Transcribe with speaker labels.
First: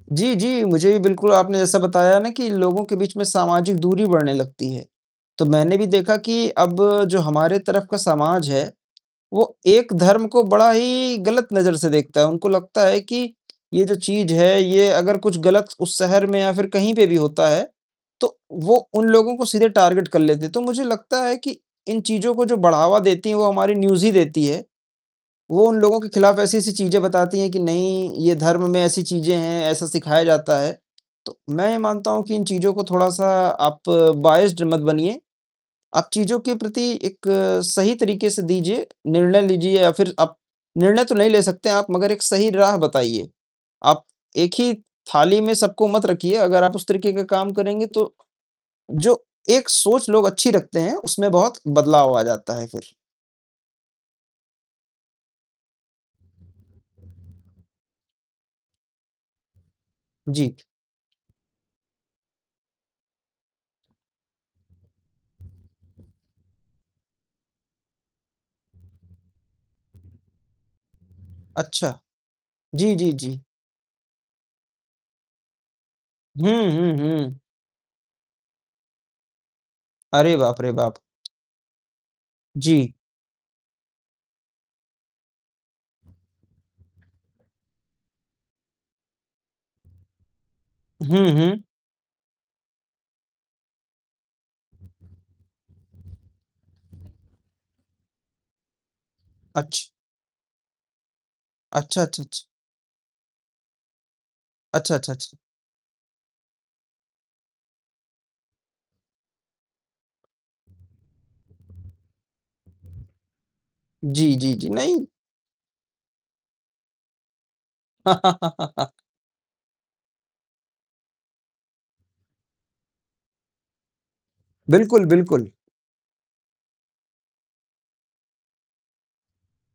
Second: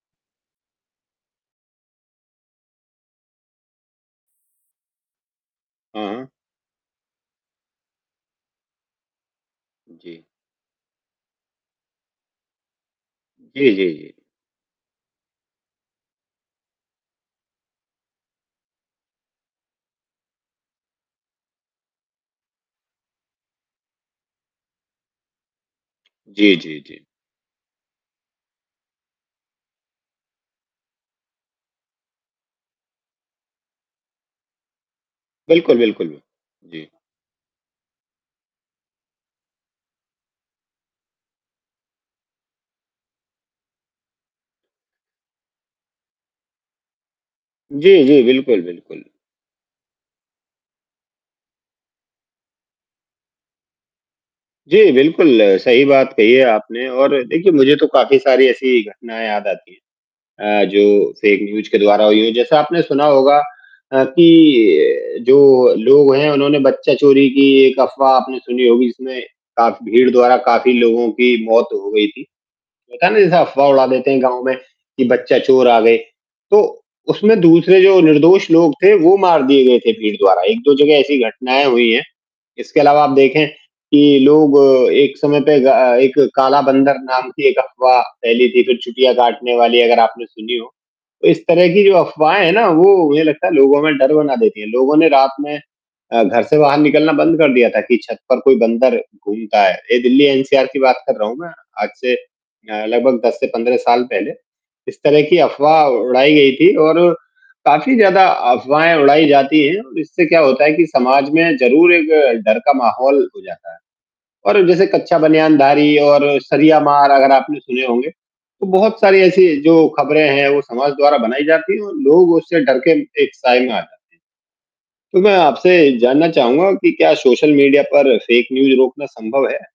Speaker 1: जी, जी, मुझे भी बिल्कुल आपने जैसा बताया ना कि इन लोगों के बीच में सामाजिक दूरी बढ़ने लगती है, तो मैंने भी
Speaker 2: हाँ,
Speaker 1: देखा
Speaker 2: हाँ।
Speaker 1: कि अब जो हमारे तरफ का समाज है, वो एक
Speaker 2: जी।
Speaker 1: धर्म को बड़ा ही गलत नज़र से देखता है। उनको लगता है कि,
Speaker 2: जी,
Speaker 1: ये
Speaker 2: जी,
Speaker 1: जो
Speaker 2: जी।
Speaker 1: चीज़ है ये अगर कुछ गलत उस शहर में या फिर कहीं पे भी होता है, तो वो उन लोगों को सीधे टारगेट कर लेते हैं, तो मुझे लगता है कि, इन चीज़ों को जो बढ़ावा देती हैं वो हमारी न्यूज़ ही देती है। वो उन लोगों के खिलाफ
Speaker 2: जी,
Speaker 1: ऐसी-ऐसी
Speaker 2: जी,
Speaker 1: चीज़ें
Speaker 2: जी।
Speaker 1: बताती हैं कि नहीं, ये धर्म में ऐसी चीज़ें हैं, ऐसा सिखाया जाता है, तो मैं ये मानता हूँ कि इन चीज़ों को थोड़ा-सा आप बायस्ड मत बनिए।
Speaker 2: बिल्कुल, बिल्कुल,
Speaker 1: आप
Speaker 2: बि
Speaker 1: चीज़ों के प्रति
Speaker 2: जी।
Speaker 1: एक सही तरीके से दीजिए, निर्णय लीजिए या फिर आप निर्णय तो नहीं ले सकते हैं आप मगर एक सही राह बताइए, आप एक ही थाली में सबको मत रखिए, अगर आप उस तरीके का काम करेंगे,
Speaker 2: जी,
Speaker 1: तो
Speaker 2: जी, बिल्कुल, बिल्कुल।
Speaker 1: जो एक सोच लोग अच्छी रखते हैं, उसमें बहुत बदलाव आ जाता है फिर।
Speaker 2: जी, बिल्कुल, सही बात कही है आपने और देखिए मुझे तो काफ़ी सारी ऐसी घटनाएँ याद आती
Speaker 1: जी।
Speaker 2: है अ, जो फेक न्यूज़ के द्वारा हुई है। जैसे आपने सुना होगा अ, कि अ, जो लोग हैं, उन्होंने बच्चा चोरी की एक अफवाह आपने सुनी होगी, जिसमें काफ़ भीड़ द्वारा काफ़ी लोगों की मौत हो
Speaker 1: अच्छा।
Speaker 2: गयी थी,
Speaker 1: जी,
Speaker 2: पता
Speaker 1: जी,
Speaker 2: है ना, जैसे
Speaker 1: जी।
Speaker 2: अफवाह उड़ा देते हैं गाँव में, कि बच्चा चोर आ गए।
Speaker 1: हुँ,
Speaker 2: तो
Speaker 1: हुँ,
Speaker 2: उसमें
Speaker 1: हुँ।
Speaker 2: दूसरे जो निर्दोष लोग थे, वो मार दिए गए थे भीड़
Speaker 1: अरे,
Speaker 2: द्वारा,
Speaker 1: बाप
Speaker 2: एक
Speaker 1: रे
Speaker 2: दो
Speaker 1: बाप!
Speaker 2: जगह ऐसी घटनाएँ हुई हैं, इसके
Speaker 1: जी।
Speaker 2: अलावा आप देखें, कि लोग एक समय पे ग अ, एक काला बंदर नाम की एक अफवाह फैली थी, फिर चुटियाँ काटने वाली अगर आपने सुनी हो। तो
Speaker 1: हुँ,
Speaker 2: इस
Speaker 1: हुँ।
Speaker 2: तरह की जो अफवाहें हैं ना, वो मुझे लगता है लोगों में डर बना देती हैं, लोगों ने रात में अ, घर से बाहर निकलना बंद कर दिया था कि छत पर कोई बंदर घूमता है,
Speaker 1: अच्छ
Speaker 2: ये दिल्ली एनसीआर की बात कर रहा हूँ मैं, आज
Speaker 1: अच्छा,
Speaker 2: से
Speaker 1: अच्छा, अच्छा।
Speaker 2: अ, लगभग 10 से 15 साल पहले।
Speaker 1: अच्छा,
Speaker 2: इस
Speaker 1: अच्छा,
Speaker 2: तरह
Speaker 1: अच्छा।
Speaker 2: की अफवाह उड़ाई गई थी और काफ़ी ज़्यादा अफवाहें उड़ाई जाती हैं और इससे क्या होता है कि समाज में ज़रूर एक डर का माहौल हो जाता है।
Speaker 1: जी, जी,
Speaker 2: और
Speaker 1: जी,
Speaker 2: जैसे
Speaker 1: नहीं
Speaker 2: कच्चा बनियानधारी और सरिया मार अगर आपने सुने होंगे, तो बहुत सारी ऐसी जो खबरें हैं, वो समाज द्वारा बनाई जाती है और लोग उससे डर के म एक साये में आ जाते
Speaker 1: बिल्कुल,
Speaker 2: हैं। तो, मैं
Speaker 1: बिल्कुल।
Speaker 2: आपसे जानना चाहूँगा कि क्या सोशल मीडिया पर फेक न्यूज़ रोकना सँभव है?